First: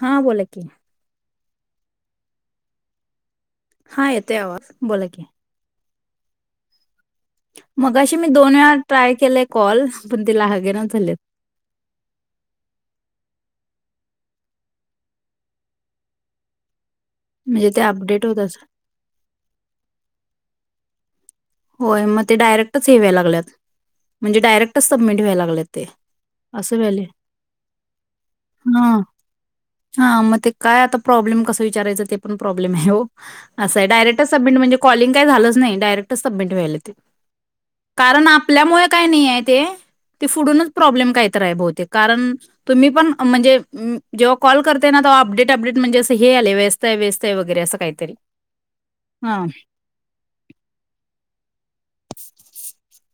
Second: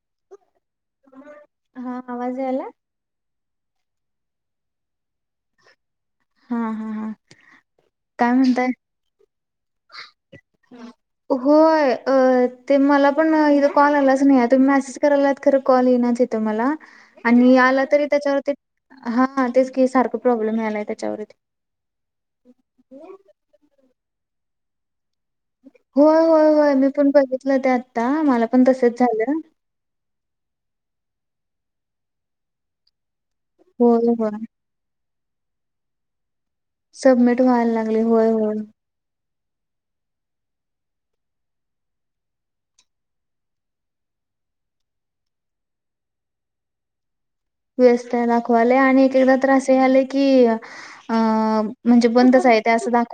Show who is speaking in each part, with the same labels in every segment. Speaker 1: हा बोला की
Speaker 2: हा आवाज यायलंय
Speaker 1: हा येत आवाज बोला की
Speaker 2: हा हा हा
Speaker 1: मगाशी मी
Speaker 2: काय
Speaker 1: दोन
Speaker 2: म्हणताय
Speaker 1: वेळा ट्राय केले कॉल पण तिला लागेनच झालेत.
Speaker 2: होय अ ते मला पण इथं कॉल आलाच नाही आहे. तुम्ही मेसेज करायलात खर कॉल येईणाच इथे मला, आणि
Speaker 1: म्हणजे ते
Speaker 2: आला तरी
Speaker 1: अपडेट होत
Speaker 2: त्याच्यावर ते
Speaker 1: अस
Speaker 2: हा तेच की सारखं प्रॉब्लेम यायलाय. [inaudible]
Speaker 1: होय मग ते डायरेक्टच हे व्हाय लागल्यात. म्हणजे डायरेक्टच सबमिट व्हायला लागलेत ते
Speaker 2: होय होय होय
Speaker 1: असं
Speaker 2: मी
Speaker 1: व्हायलय
Speaker 2: पण बघितलं ते आता मला पण
Speaker 1: हा
Speaker 2: तसच झालं.
Speaker 1: हा मग ते काय आता प्रॉब्लेम कस विचारायच, ते पण प्रॉब्लेम आहे हो असं हाय.
Speaker 2: होय
Speaker 1: डायरेक्ट
Speaker 2: होय
Speaker 1: सबमिट म्हणजे काॅलिंग काय झालंच नाही डायरेक्ट सबमीट व्हायलय ते,
Speaker 2: सबमिट व्हायला लागले
Speaker 1: कारण
Speaker 2: होय होय
Speaker 1: आपल्यामुळे काय नाही हाय ते पुढूनच प्रॉब्लेम कायतर हाय ते बहुतेक कारण, तुम्ही पण म्हणजे जेव्हा कॉल करतय ना तेव्हा अपडेट अपडेट म्हणजे असं हे यायलय व्यस्त आहे व्यस्त आहे वगैरे असं काहीतरी
Speaker 2: व्यस्त दाखवा लय आणि एक एकदा
Speaker 1: हा
Speaker 2: तर असं हे आले की, अ म्हणजे बंदच आहे तेे असं दाख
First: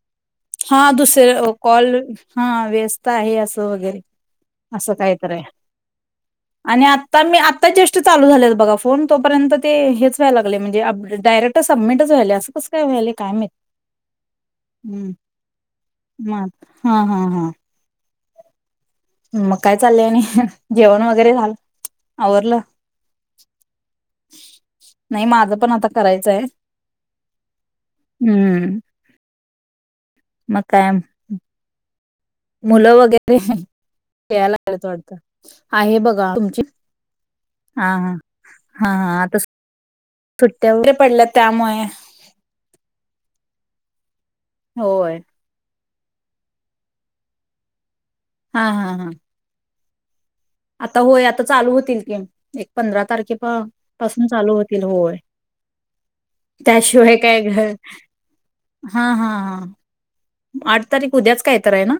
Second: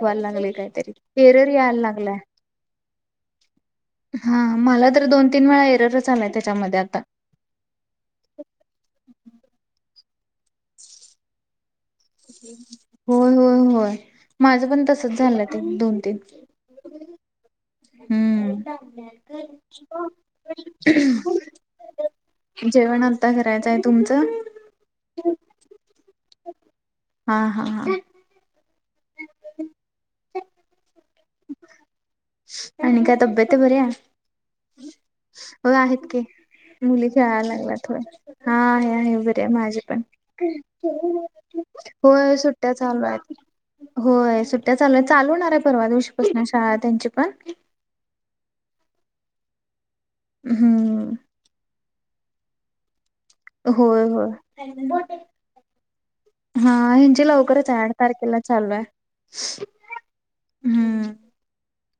Speaker 1: हा दुसरे कॉल
Speaker 2: लागलाय
Speaker 1: हा व्यस्त आहे असं. अस वगैरे
Speaker 2: हा मला
Speaker 1: अस
Speaker 2: तर दोन
Speaker 1: कायतरी हाय
Speaker 2: तीन वेळा एररच आलाय त्याच्यामध्ये
Speaker 1: आणि आता मी आता जस्ट चालू झाल्यात बघा फोन तोपर्यंत ते हेच व्हायला लागल्यात अप म्हणजे डायरेक्ट सबमिटच व्हायले असं कस काय व्हायलय काय
Speaker 2: होय
Speaker 1: माहीत
Speaker 2: होय होय. माझं पण तसच झालं ते दोन तीन
Speaker 1: मग हा हा हा
Speaker 2: हम्म.
Speaker 1: मग काय चाललंय आणि जेवण वगैरे झालं आवरलं
Speaker 2: जेवण आता करायचंय तुमचं?
Speaker 1: नाही माझं पण आता करायचंय
Speaker 2: हा हा हा
Speaker 1: हम
Speaker 2: [inaudible]
Speaker 1: मग काय आम
Speaker 2: ह [inaudible] आणि काय
Speaker 1: वगैरे
Speaker 2: तब्येत
Speaker 1: खेळायला
Speaker 2: बरी आहे?
Speaker 1: लागलेत वाटतं.
Speaker 2: हो,
Speaker 1: आहे
Speaker 2: आहेत की
Speaker 1: बघा तुमची
Speaker 2: मुली खेळायला
Speaker 1: हा
Speaker 2: लागल्यात होय.
Speaker 1: हा हा
Speaker 2: आहे आहे
Speaker 1: हा आता
Speaker 2: बरी माझे पण
Speaker 1: सुट्ट्या वगैरे पडल्या त्यामुळे
Speaker 2: होय सुट्टया चालू आहेत. होय सुट्टया चालू आहेत.
Speaker 1: होय
Speaker 2: चालू होणार आहे परवा दिवशी कृष्णा शाळा त्यांची पण
Speaker 1: हा हा हा आता
Speaker 2: हम्म
Speaker 1: होय आता चालू होतील. एक पंधरा तारखे- खे
Speaker 2: होय
Speaker 1: पासून
Speaker 2: होय.
Speaker 1: चालू होतील होय.
Speaker 2: हा
Speaker 1: त्याशिवाय
Speaker 2: ह्यांची
Speaker 1: काय घर
Speaker 2: लवकरच आहे आठ तारखेला चालू आहे
Speaker 1: हा हा ह आठ
Speaker 2: हम्म
Speaker 1: तारीख उद्याच काय तर आहे ना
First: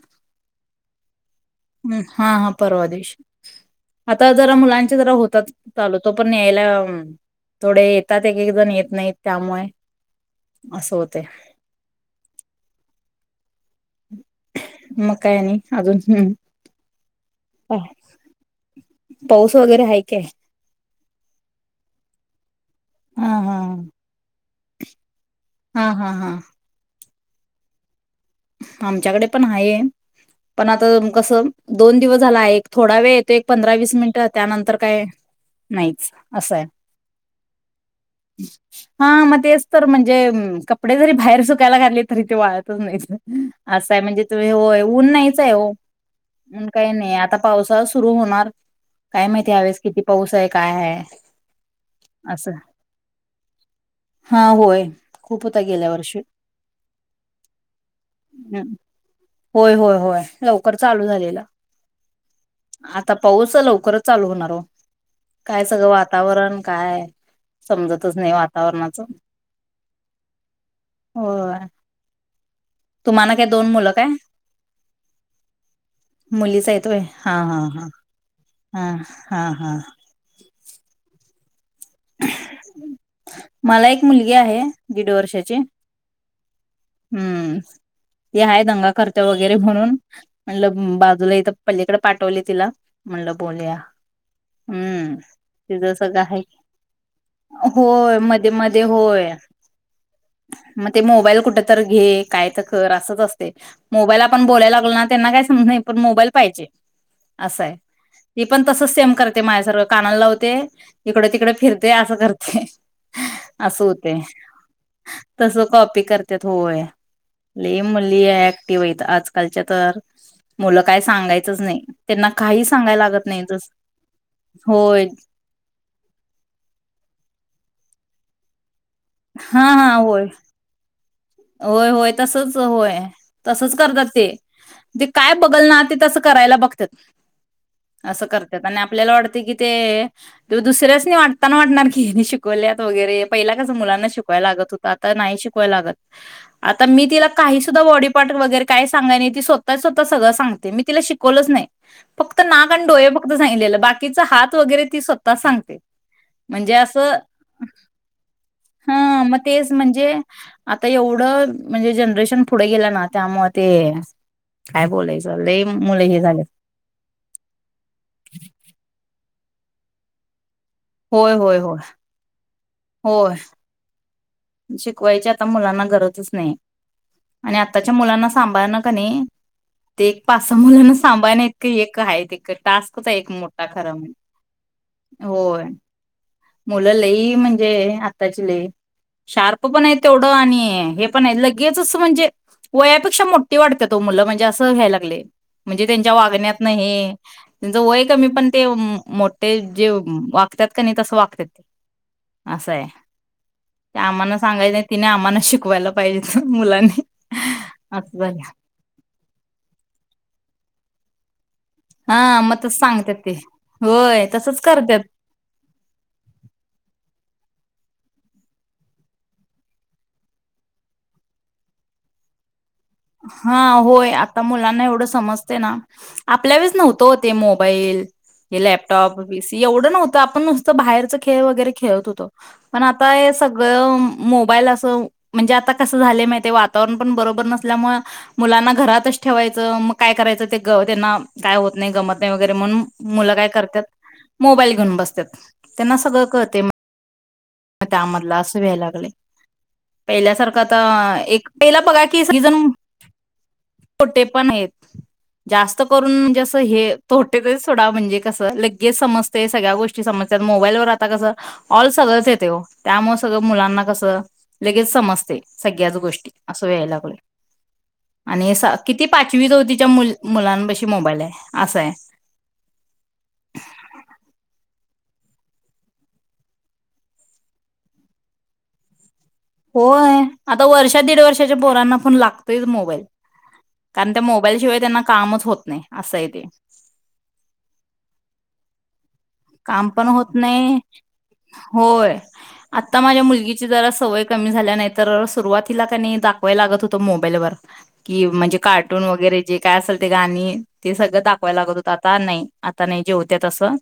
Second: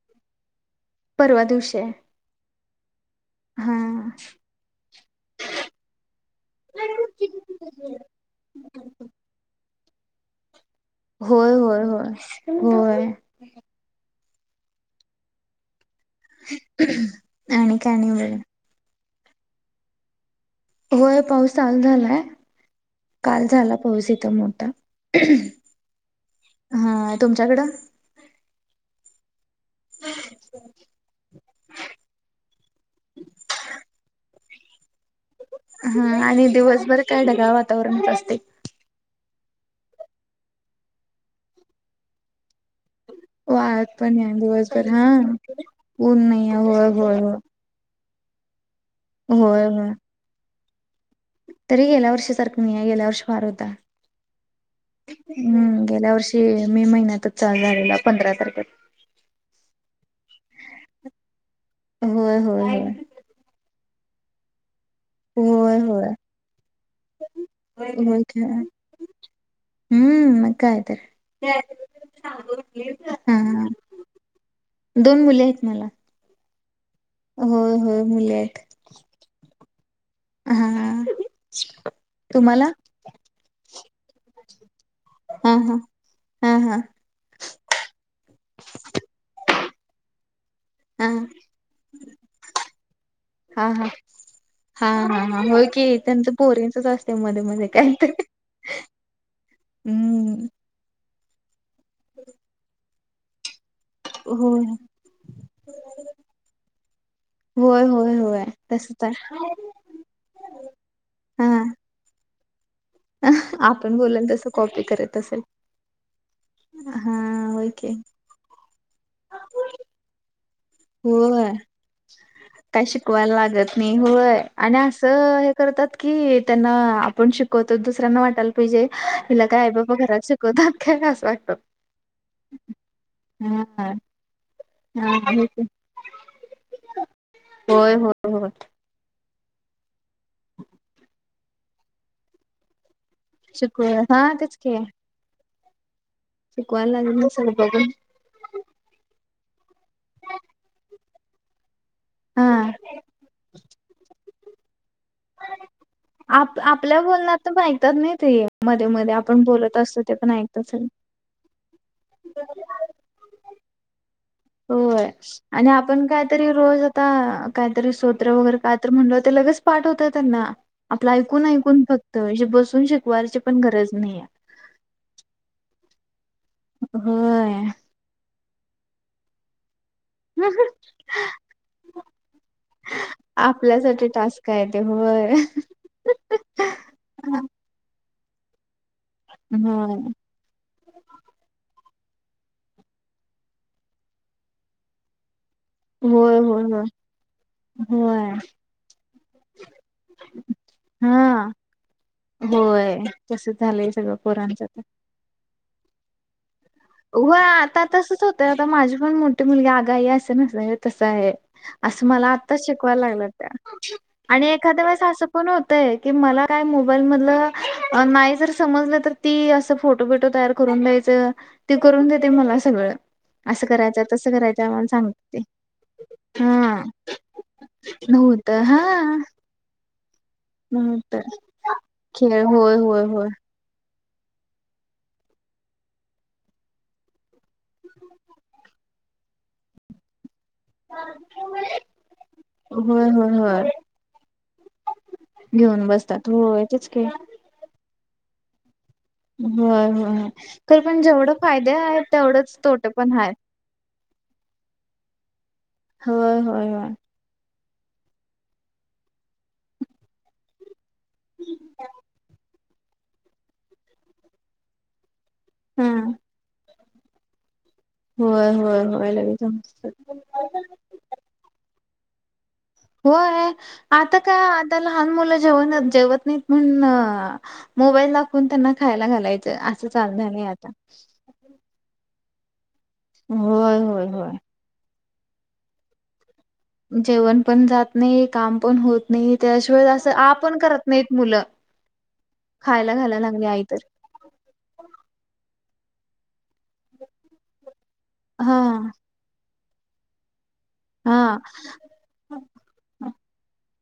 Speaker 2: परवा दिवश
Speaker 1: हम्म, हा हा परवा देेश आता जरा मुलांचे जरा होतात चालूतो पण यायला थोडे येतात एक एक जण येत नाही त्यामुळे असं होतय
Speaker 2: होय होय होय होय [inaudible]
Speaker 1: मग काय आणि अजून? हम्म.
Speaker 2: आणि काय नाय बाई.
Speaker 1: पाऊस वगैरे आहे काय?
Speaker 2: होय पाऊस चालू झालाय
Speaker 1: हा
Speaker 2: काल
Speaker 1: हा.
Speaker 2: झाला पाऊस हीत म टा.
Speaker 1: हा हा हा.
Speaker 2: तुमच्याकडं?
Speaker 1: आमच्याकडे पण आहे पण आता कस दोन दिवस झाला आहे थोडा वेळ येतो एक पंधरा वीस मिनिट त्यानंतर काय नाहीच
Speaker 2: हा आणि
Speaker 1: असं आहे.
Speaker 2: दिवसभर काय ढगाळ वातावरनच असतय.
Speaker 1: हा मग तेच तर म्हणजे कपडे जरी बाहेर सुकायला घातली तरी ते वाळतच नाहीत. असं
Speaker 2: वाळत
Speaker 1: आहे
Speaker 2: पण
Speaker 1: म्हणजे
Speaker 2: या
Speaker 1: तुम्ही होय
Speaker 2: दिवसभर हा
Speaker 1: ऊन नाहीच आहे वो
Speaker 2: नाही
Speaker 1: ऊन
Speaker 2: होय
Speaker 1: काही नाही
Speaker 2: होय होय
Speaker 1: आता पावसा सुरू होणार, काय माहिती ह्या
Speaker 2: होय
Speaker 1: वेळेस
Speaker 2: होय
Speaker 1: किती पाऊस आहे? काय आहे.
Speaker 2: तरी गेल्या वर्षी
Speaker 1: असं.
Speaker 2: सारखं नाही आहे गेल्या वर्षी फार होता.
Speaker 1: हा होय खूप होता
Speaker 2: हम्म गेल्या वर्षी मे महिन्यातच चालू झालेला प
Speaker 1: हम् होय होय होय लवकर चालू झालेलं
Speaker 2: होय होय
Speaker 1: आता पाऊस लवकरच चालू होणार वो.
Speaker 2: होय होय
Speaker 1: समजतच
Speaker 2: होय
Speaker 1: नाही
Speaker 2: की हम्म
Speaker 1: वातावरणाचं
Speaker 2: मग काय तर.
Speaker 1: होय तुम्हाला
Speaker 2: हा
Speaker 1: काय
Speaker 2: हा
Speaker 1: दोन मुलं काय?
Speaker 2: दोन मुले आहेत मला
Speaker 1: मुलीच हायेत होय हा हा
Speaker 2: होय
Speaker 1: हा ह
Speaker 2: होय
Speaker 1: हा. हां हां.
Speaker 2: हां.
Speaker 1: मला एक मुलगी आहे. दीड
Speaker 2: हा
Speaker 1: वर्षाची
Speaker 2: हा हा हा हा
Speaker 1: हम्म ती आहे दंगा करतीया वगैरे म्हणून म्हणलं
Speaker 2: हा
Speaker 1: बाजूला इथं पलीकडे पाठवले तिला म्हणलं बोलूया
Speaker 2: हा हा
Speaker 1: हम्म
Speaker 2: हा हा होय
Speaker 1: तिज
Speaker 2: की
Speaker 1: सगळं
Speaker 2: त्यांचं
Speaker 1: आहे
Speaker 2: पोरींचच असते मध्ये मध्ये काय तर
Speaker 1: होय मध्ये-मध्ये होय
Speaker 2: हम्म
Speaker 1: म ते मोबाईल कुठ तर घे काय तर कर अस असतय. मोबाईल आपण
Speaker 2: होय
Speaker 1: बोलायला लागलो ना त्यांना काय समजत नाही पण मोबाईल पाहिजे असं हाय
Speaker 2: होय होय
Speaker 1: ती
Speaker 2: होय
Speaker 1: पण तसच सेम
Speaker 2: आहे
Speaker 1: करते माझ्यासारखं काना लावते इकडे तिकडे
Speaker 2: हा
Speaker 1: फिरते असं करते ह अस
Speaker 2: आपण
Speaker 1: होते
Speaker 2: बोलल तसं कॉपी करत असेल
Speaker 1: तस कॉपी करते होय
Speaker 2: हा होय
Speaker 1: ल
Speaker 2: की
Speaker 1: मुलली ऍक्टिव्ह य आजकालच्या तर मुलं काय
Speaker 2: होय
Speaker 1: सांगायचंच नाही त्यांना काही
Speaker 2: काय
Speaker 1: सांगायला
Speaker 2: शिकवायला
Speaker 1: नाही जस
Speaker 2: लागत नाही होय आणि
Speaker 1: होय
Speaker 2: असं हे करतात की त्यांना आपण शिकवतो दुसऱ्यांना वाटायला पाहिजे तिला काय
Speaker 1: हा
Speaker 2: आई
Speaker 1: हा
Speaker 2: बाबा
Speaker 1: होय
Speaker 2: घरात शिकवतय
Speaker 1: होय होय तसच होय
Speaker 2: हा
Speaker 1: तसच करतात ते ते काय
Speaker 2: हा
Speaker 1: बघल ना ते तं करायला बघत
Speaker 2: होय होय
Speaker 1: असं
Speaker 2: होय
Speaker 1: करत आणि आपल्याला कि ते दुसऱ्याच वाटता वाटणार की शिकवल्यात वगैरे पहिला काच
Speaker 2: शिकव
Speaker 1: मुलांना
Speaker 2: हा
Speaker 1: शिकवाय
Speaker 2: तेच
Speaker 1: लागत
Speaker 2: की
Speaker 1: होता आता नाही क लागत आता
Speaker 2: शिकवायला लागेल
Speaker 1: मीिला
Speaker 2: ना सगळं
Speaker 1: काही सुद्धा
Speaker 2: बघून
Speaker 1: बॉडी पार्ट वगैरे काय सांगाय नाही ती स्वतःच स्वतः सगळं सांगते मी तिला शिक कोलच नाही फक्त नाक
Speaker 2: हा.
Speaker 1: आणि डोळे फक्त सांगले बाकीच हात वगरे
Speaker 2: आप आपल्या
Speaker 1: असं
Speaker 2: बोलण्यातण ऐकतात नाही ते मध्ये मध्ये
Speaker 1: हा मग
Speaker 2: आपण
Speaker 1: तेच
Speaker 2: बोलत असतो
Speaker 1: म्हणजे
Speaker 2: ते पण ऐकतात सगळे.
Speaker 1: आता एवढं म्हणजे जनरेशन पुढे गेलं ना त्यामुळे ते काय
Speaker 2: होय
Speaker 1: बोलायचं लय
Speaker 2: आणि
Speaker 1: मुलं
Speaker 2: आपण
Speaker 1: हे झालेत.
Speaker 2: काहीतरी रोज आता काहीतरी सोत्र वगैरे काय तर म्हणल ते लगेच पाठ होतं त्यांना आपलं
Speaker 1: होय
Speaker 2: ऐकून
Speaker 1: होय होय
Speaker 2: ऐकून फक्तजे बस ून
Speaker 1: होय
Speaker 2: शिकवायची पण गरज नाहीे
Speaker 1: शिकवायची आता मुलांना गरजच आणि
Speaker 2: होय.
Speaker 1: आताच्या मुलां सांभार न का नाही ते एक पाच सहा मुलाना सांभाळण्या इतक एक आहे टास्कच एक मोठा खरा
Speaker 2: आपल्यासाठी
Speaker 1: म्हणजे
Speaker 2: टास्क आहे ते
Speaker 1: होय मुलं लही म्हणजे आतााची लई शार्प पण आहे तेवढं आणि हे पण आहे लगेचच म्हणजे वयापेक्षा मोठी वाटत्यात तो मुलं म्हणजे असं घ्यायला लागलय म्हणजे त्यांच्या
Speaker 2: होय होय
Speaker 1: वागण्यात
Speaker 2: होय
Speaker 1: नाही त्यांच वय कमी
Speaker 2: होय.
Speaker 1: पण ते मोठे जे वागतात का नाही तस वा
Speaker 2: हा
Speaker 1: असं आहे
Speaker 2: होय तस झालंय सगळं
Speaker 1: आमांना
Speaker 2: पोरांच आता
Speaker 1: सांगायचं तिने आमना शी कवला पाहिजे मुलांनी
Speaker 2: होय आता
Speaker 1: असं
Speaker 2: तसच
Speaker 1: झालं
Speaker 2: होतं आता माझी पण मोठी मुलगी आगाई असं नस आहे तसं आहे असं मला
Speaker 1: हा मग
Speaker 2: आत्ताच
Speaker 1: तस
Speaker 2: शिकवायला
Speaker 1: सांगतात
Speaker 2: लागलं
Speaker 1: ते
Speaker 2: त्या
Speaker 1: होय
Speaker 2: आणि
Speaker 1: तसच
Speaker 2: एखाद्या
Speaker 1: करतात
Speaker 2: वेळेस असं पण होतय की मला काय मोबाईल मधलं नाही जर समजलं तर ती असं फोटो, बिटो तयार करून द्यायचं तेी करून देते मला सगळं
Speaker 1: हा
Speaker 2: असं करायचं
Speaker 1: होय
Speaker 2: तसं
Speaker 1: आता
Speaker 2: करायचं
Speaker 1: मुलांना
Speaker 2: मला
Speaker 1: एवढं
Speaker 2: सांगते ती
Speaker 1: समजते ना आपल्या वेळेच
Speaker 2: हा
Speaker 1: नव्हत ते मोबाईल
Speaker 2: नव्हतं
Speaker 1: हे
Speaker 2: हा
Speaker 1: लॅपटॉप बीसी एवढं नव्हत तर आपण नुसतं बाहेरच
Speaker 2: नव्हतं
Speaker 1: खेळ वगैरे खेळत होतो
Speaker 2: खेळ होय
Speaker 1: पण
Speaker 2: होय
Speaker 1: आता
Speaker 2: होय
Speaker 1: हे सगळं मोबाईल असं म्हणजे आता कसं झाले माहि वातावरण पण बरोबर नस मुलांना घरातच ठेवायच काय करायच त्यांना काय होत नाही गमत नाही वगैरे म्हणून
Speaker 2: होय होय
Speaker 1: मुलं काय
Speaker 2: होय
Speaker 1: करतात मोबाईल घेऊन बसत्यात
Speaker 2: घेऊन
Speaker 1: त्यांना सगळं
Speaker 2: बसतात
Speaker 1: कळते
Speaker 2: होय
Speaker 1: म
Speaker 2: तेच की
Speaker 1: मग त्यामधला अस व्हायला
Speaker 2: होय, होय खर पण जेवढं
Speaker 1: एक
Speaker 2: फायदे
Speaker 1: पहिला
Speaker 2: आहे तेवढंच तोटे पण हायत
Speaker 1: तोटे पण आहेत जास्त करून
Speaker 2: होय
Speaker 1: म्हणजे असं
Speaker 2: होय होय
Speaker 1: हे तोटेच सोडा म्हणजे कस लगेच समजते सगळ्या गोष्टी समजतात मोबाईलवर कसं ऑल सगळंच त्यामुळे सगळं मुलांना कसं लगेच समजतय सगळ्याच
Speaker 2: हम्म.
Speaker 1: गोष्टी असं व व्हायला लागल
Speaker 2: होय
Speaker 1: आणि
Speaker 2: होय
Speaker 1: किती
Speaker 2: होय लगेच
Speaker 1: पाचवी चौतीच्या
Speaker 2: समजतं.
Speaker 1: मुलांशी मोबाईल आहे असा आहे
Speaker 2: होय आता काय आता लहान मुलं जेवण जेवत नाहीत म्हण मोबाईल दाखवून त्यांना खायला घालायचं असं चालू
Speaker 1: होय
Speaker 2: झालंय
Speaker 1: आता वर्ष दीड वर्षाच्या पोरांना पण लागत तेच मग
Speaker 2: होय होय
Speaker 1: कारण त्या
Speaker 2: होय.
Speaker 1: मोबाईल शिवाय त्यांना कामच होत नाही असं आहे ते.
Speaker 2: जेवण पण जात नाही काम पण होत नाही त्याशिवाय
Speaker 1: काम पण
Speaker 2: असं
Speaker 1: होत
Speaker 2: आ
Speaker 1: नाही
Speaker 2: करत नाहीत मुलं.
Speaker 1: होय
Speaker 2: खायला
Speaker 1: आता माझ्या
Speaker 2: घालायला लागली आई
Speaker 1: मुलगीची
Speaker 2: तर
Speaker 1: जरा सवय कमी झाल्या नाही तर सुरुवात तिला कानी [unintelligible] लागत होतं मोबाईलवर की म्हणजे
Speaker 2: हा
Speaker 1: कार्टून वगैरे. जे काय असेल ते गाणी. ते सगळं
Speaker 2: हा.
Speaker 1: दाखवायला लागत होत आता नाही आता नाही जेवत्या तसं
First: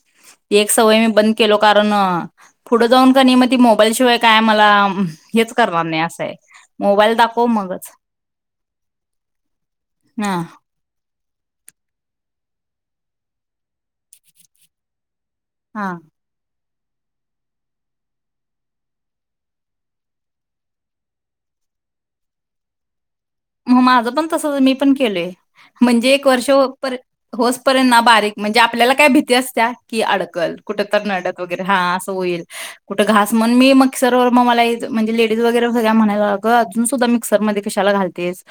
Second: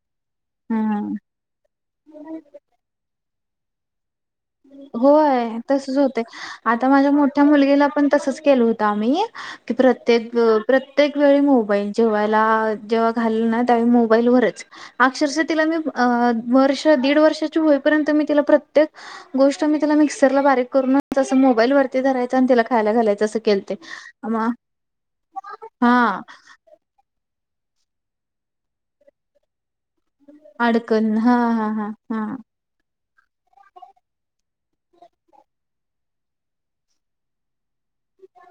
Speaker 1: एक सवय मी
Speaker 2: हा.
Speaker 1: बंद केलो कारण पुढे जाऊन कनी म ति मोबाईल शिवाय काय मला
Speaker 2: होय
Speaker 1: हेच करणार
Speaker 2: तसच
Speaker 1: नाही
Speaker 2: होत
Speaker 1: असं आहे.
Speaker 2: आता माझ्या
Speaker 1: मोबाईल
Speaker 2: मोठ्या
Speaker 1: दाखव
Speaker 2: मुलगीला
Speaker 1: मगच
Speaker 2: पण तसच केलं होतं आम्ही की प्रत्येक
Speaker 1: हा
Speaker 2: अ प्रत्येक वळी मोबाईल जेवयला जेव्हा घालल ना त्यावेळी मोबाईल वरच आ अक्षरशा तिला मी
Speaker 1: हा.
Speaker 2: वर्ष दीड वर्षची होईपर्यंत मी तिला प्रत्येक गोष्ट मी तिला मिक्सरला बारीक करून असं मोबाईल वररती धरायचं आणि तिला खायला घालायच.
Speaker 1: मग माझं पण तस मी पण केलोय म्हणजे
Speaker 2: हा
Speaker 1: एक वर्ष होईपर्यंत होचपर्यंत ना बारीक म्हणजे आपल्याला काय भीती असत्या कि अडकल कुठ तर नडत वगैरे हा असं होईल कुठे घास म्हण मी मिक्सर मग मला म्हणजे लेडीज वगैरे सगळ्या म्हणायल्या अगं अजून सुद्धा मिक्सर मध्ये कशाला घाल तेच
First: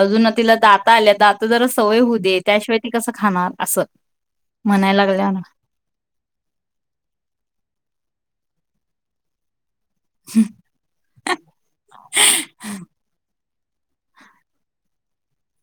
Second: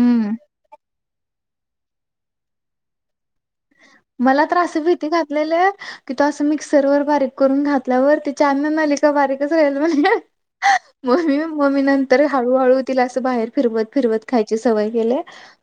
Speaker 1: अजून तिला दा आल्या तर आता जरा सवय हो दे त्याशिवाय ती कसं खाणार. असं.
Speaker 2: मला त्रास
Speaker 1: म्हणायला
Speaker 2: भीती
Speaker 1: लागल्या ना.
Speaker 2: घातलेले आहे की तो अस मिक्सर व बारीक करून घातल्यावर त अन्ननलिका बारीकच राहिल. [inaudible] म ममी नंतर हळूहळूतील असं बाहेर फिरवत फिरवत खायची सवय केली.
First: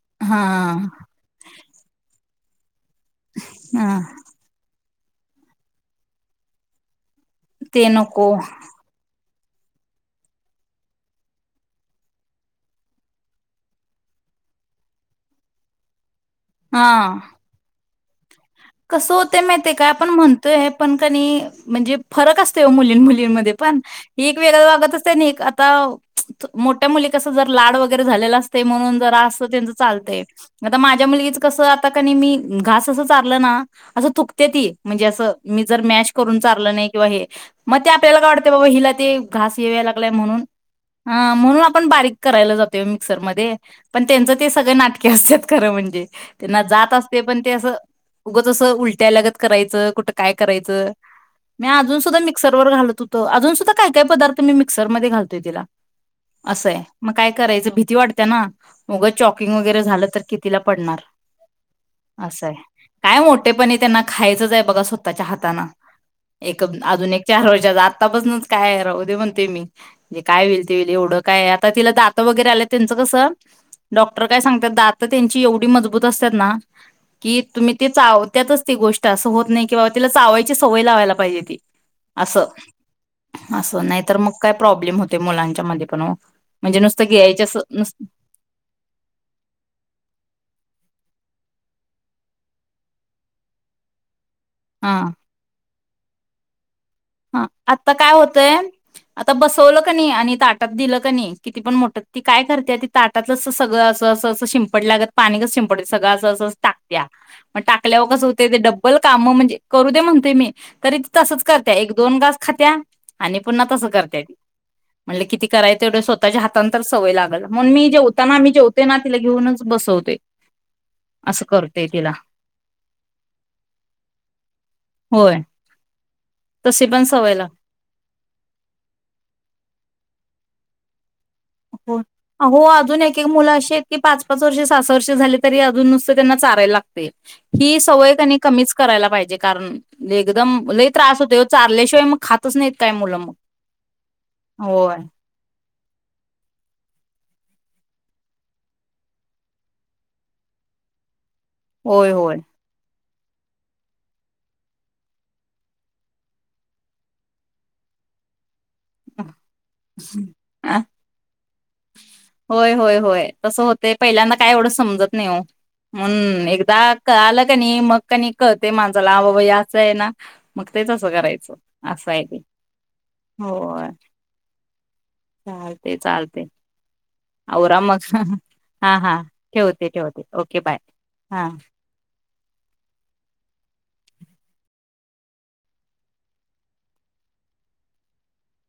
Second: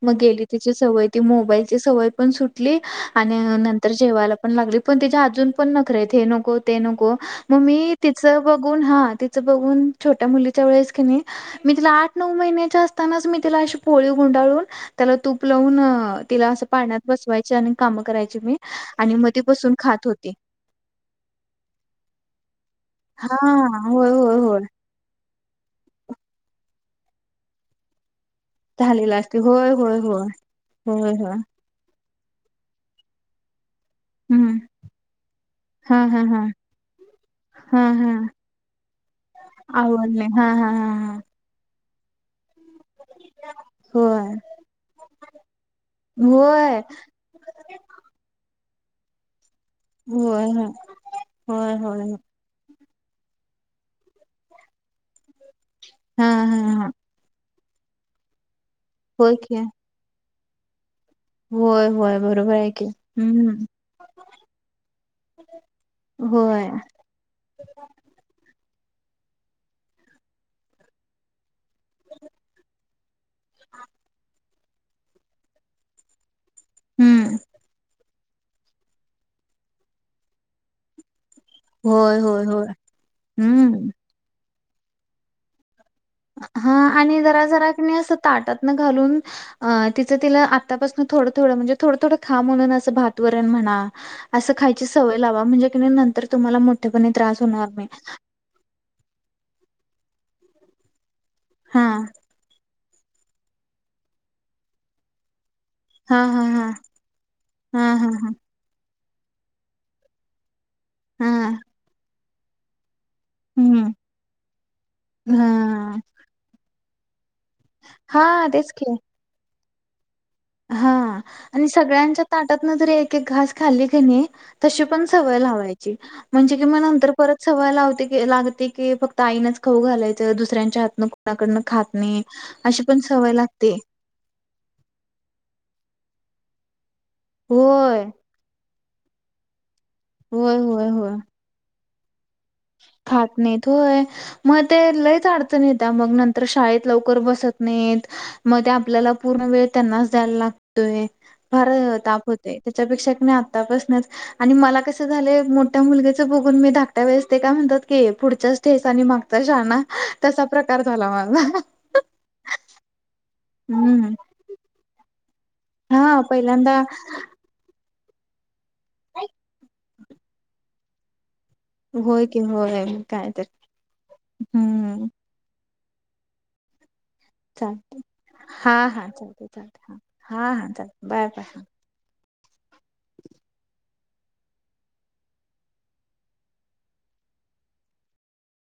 Speaker 2: मग
Speaker 1: हा
Speaker 2: गेली तिची सवय ती मोबाईलची सवय पण सुटली. आणि अं नंतर
Speaker 1: हा
Speaker 2: जेवायला पण लागली. पण तिचे अजून पण नखरेत हे नको ते नको. म
Speaker 1: ते
Speaker 2: मी तिच
Speaker 1: नको
Speaker 2: बघून हां ती ते बघून छोट्या मुलीच्या वेळेस कनी मी तिला आठ नऊ महिन्याच्या असतानाच मी तिला अशी पोळी गुंडाळून त्याला तूप लावून तिला असं पाण्यात बसवायच आणि काम करायची मी.
Speaker 1: कस
Speaker 2: आणि मग ती
Speaker 1: होतेय माहितेय
Speaker 2: बसून
Speaker 1: काय
Speaker 2: खात
Speaker 1: आपण
Speaker 2: होती.
Speaker 1: म्हणतोय पण कनी म्हणजे फरक असतो मुलगी
Speaker 2: हा
Speaker 1: मुलीनमधे पन
Speaker 2: होय होय
Speaker 1: एक
Speaker 2: होय
Speaker 1: वेरल लागत असतय. कनी आता मोठ्या मुली जर लाड वगैरे झालेले असतय. ते म्हणून
Speaker 2: झालेला
Speaker 1: जरा अस
Speaker 2: असते होय होय होय
Speaker 1: त्याचं आता माझ्या
Speaker 2: होय होय
Speaker 1: मुलगीच कसं आता कनी मी घास अस चा लागलं ना. असं थुकते
Speaker 2: हम्म
Speaker 1: ती म्हणजे असं मी जर
Speaker 2: हा
Speaker 1: मॅश
Speaker 2: हा
Speaker 1: करून
Speaker 2: हा
Speaker 1: चाारल नाही किंवा हे मग
Speaker 2: हा
Speaker 1: ते
Speaker 2: हा
Speaker 1: आपल्याला काय वाटतते बाबा हिला ते घास हे व्हाय लागलाय
Speaker 2: आवडले
Speaker 1: म्हणून
Speaker 2: हा हा हा हा
Speaker 1: म्हणून पण बारीक करायला जात ते मिक्सरमध्येध्ये पण त्यांचं
Speaker 2: होय
Speaker 1: ते सगळे नाटके असतात खर म्हणजे त्यांना
Speaker 2: होय
Speaker 1: जात असते पण ते असं स उलटयलागत. करायच कुठं काय
Speaker 2: होय होय
Speaker 1: करायचं मी
Speaker 2: होय
Speaker 1: अजून
Speaker 2: होय
Speaker 1: सुधा मिक्सर घाल. त अजून सुद्धा काय काय पदार्थ मी म्सरमध्ये घालोयिला
Speaker 2: हा हा
Speaker 1: असंय
Speaker 2: हा
Speaker 1: मग काय करायचं भीती वाटत्या ना. मग
Speaker 2: होय
Speaker 1: चॉकिंग
Speaker 2: की
Speaker 1: वगैरे झालं तर कि तिला पडणार.
Speaker 2: होय होय बरोबर आहे. की
Speaker 1: काय
Speaker 2: हम्म
Speaker 1: मोठेपण त्यांना खायचंच आहे बघा स्वतःच्या हाताना एक
Speaker 2: होय
Speaker 1: अजून एक चार वर्षाचा आत्तापासूनच काय? म्हणते मी जे काय होईल तेईल एवढं काय. तिला दात वगैरे आ [inaudible] डॉक्टर काय सांग. तर दात त्यांची एवढी मजबूत असतात ना. [inaudible]
Speaker 2: हम्म
Speaker 1: व त्यातच ती गोष्ट असं होत नाही कि बा तिला चावायची सवय लावायला पाहिजे. ती.
Speaker 2: होय होय
Speaker 1: असं
Speaker 2: होय
Speaker 1: असं
Speaker 2: हम्म.
Speaker 1: नाहीतर मग काय प्रॉब्लेम होते मुलांच्यामध्ये
Speaker 2: हा आणि जरा जरा क अस ताटातन घालून तिचं तिला आतापासून थोडं थोडं म्हणजे थोडं थोडं खा म्हणून असं भातवरण म्हणा असं खायची
Speaker 1: हा.
Speaker 2: सवय लावा म्हणजे क नंतर [inaudible]
Speaker 1: हा
Speaker 2: होणार नाही.
Speaker 1: आता काय होतय आता बसवलं. क आणि ताटप दिलं क नाही किती पण मोठत
Speaker 2: हां.
Speaker 1: ती काय करते त ताटातलंच सगळं असं अस अस शिंपट लागत पाणीचिंप [unintelligible] सगळं अस
Speaker 2: हां,
Speaker 1: अस
Speaker 2: हां,
Speaker 1: अस
Speaker 2: हां.
Speaker 1: टाकत्या, मग
Speaker 2: हां,
Speaker 1: टाकल्याव
Speaker 2: हां,
Speaker 1: कस
Speaker 2: हां.
Speaker 1: हुतंय ते डब बोल कामं म्हणजे करू दे म्हणतोय मी तरी त तसंच
Speaker 2: हां.
Speaker 1: कर एक दोन गास खात्या. आणि पुन्हा तसं
Speaker 2: हं.
Speaker 1: करत्या ती, म्हणल किती करायचं
Speaker 2: हां.
Speaker 1: तेवढं स्वतःच्या हातान तर सवय लागल. म्हणू मी जेवताना
Speaker 2: हां,
Speaker 1: आमी
Speaker 2: तेच
Speaker 1: जेवतोय
Speaker 2: की.
Speaker 1: तिला घिऊनच बसवतोय.
Speaker 2: हा आणि सगळ्यांच्या ताटातन जरी एक एक घास खाल्ली कणी, तशी पण
Speaker 1: होय
Speaker 2: सवय लावायची. म्हणजे की म
Speaker 1: तशी पण
Speaker 2: नंतर
Speaker 1: लाग
Speaker 2: परत सवय लावते की, अ लागते की फक्त आईनच खाऊ ग घालायचं दुसऱ्यांच्या हातन को
Speaker 1: [unintelligible] अहो अजून एक एक
Speaker 2: सवय
Speaker 1: मुलं अशी
Speaker 2: लागते
Speaker 1: आहेत की, पाच पाच वर्षे सहा सहा वर्ष झाले तरी अजून नुसत तेंना चाराय ला पे ही
Speaker 2: होय
Speaker 1: सवय कणी कमीच करायला पाहिजे कारण
Speaker 2: होय
Speaker 1: लेगदम
Speaker 2: होय
Speaker 1: लई
Speaker 2: होय
Speaker 1: त्रास होतोय ओ चालल्या शि ते म खात
Speaker 2: खात नईत होय, म ते
Speaker 1: होय
Speaker 2: लईच अडचन ये त्या मग नंतर शाळेत लवकर बसत नइत, म ते आपल्याला पूर्ण वेळ त्यांनाच द्यायला लागतोय. फार
Speaker 1: होय
Speaker 2: ताप
Speaker 1: होय.
Speaker 2: होतोय त्याच्यापेक्षा अणि आतापासनच आणि मला कसं झालय मोठ्या मुलग्याच बघून मी धाकट्या वेळेस ते काय म्हणतात की पुढच्या ठेच आणि मागचा शाणा, तसा
Speaker 1: अ
Speaker 2: प्रकार झाला माझा
Speaker 1: होय होय होय. तसं होते
Speaker 2: हम्म
Speaker 1: पहिल्यांदा काय एवढं समजत नई अवो
Speaker 2: हा
Speaker 1: मून एकदा
Speaker 2: पहिल्यांदा
Speaker 1: कळाल कणी मग कनी कळतंय माणजाला आ बाबा हे असं आहे ना, मग ते तसं करायचं. असं आहे
Speaker 2: होय कि
Speaker 1: ते
Speaker 2: होय म कायतर, हम्म.
Speaker 1: चालते चालते.
Speaker 2: चाल
Speaker 1: आवरा मग हा हा
Speaker 2: चालतय
Speaker 1: ठेवते
Speaker 2: चालतय हा
Speaker 1: ठेवते,
Speaker 2: हा
Speaker 1: ओके
Speaker 2: हा
Speaker 1: बाय
Speaker 2: चालतय बाय.
Speaker 1: हा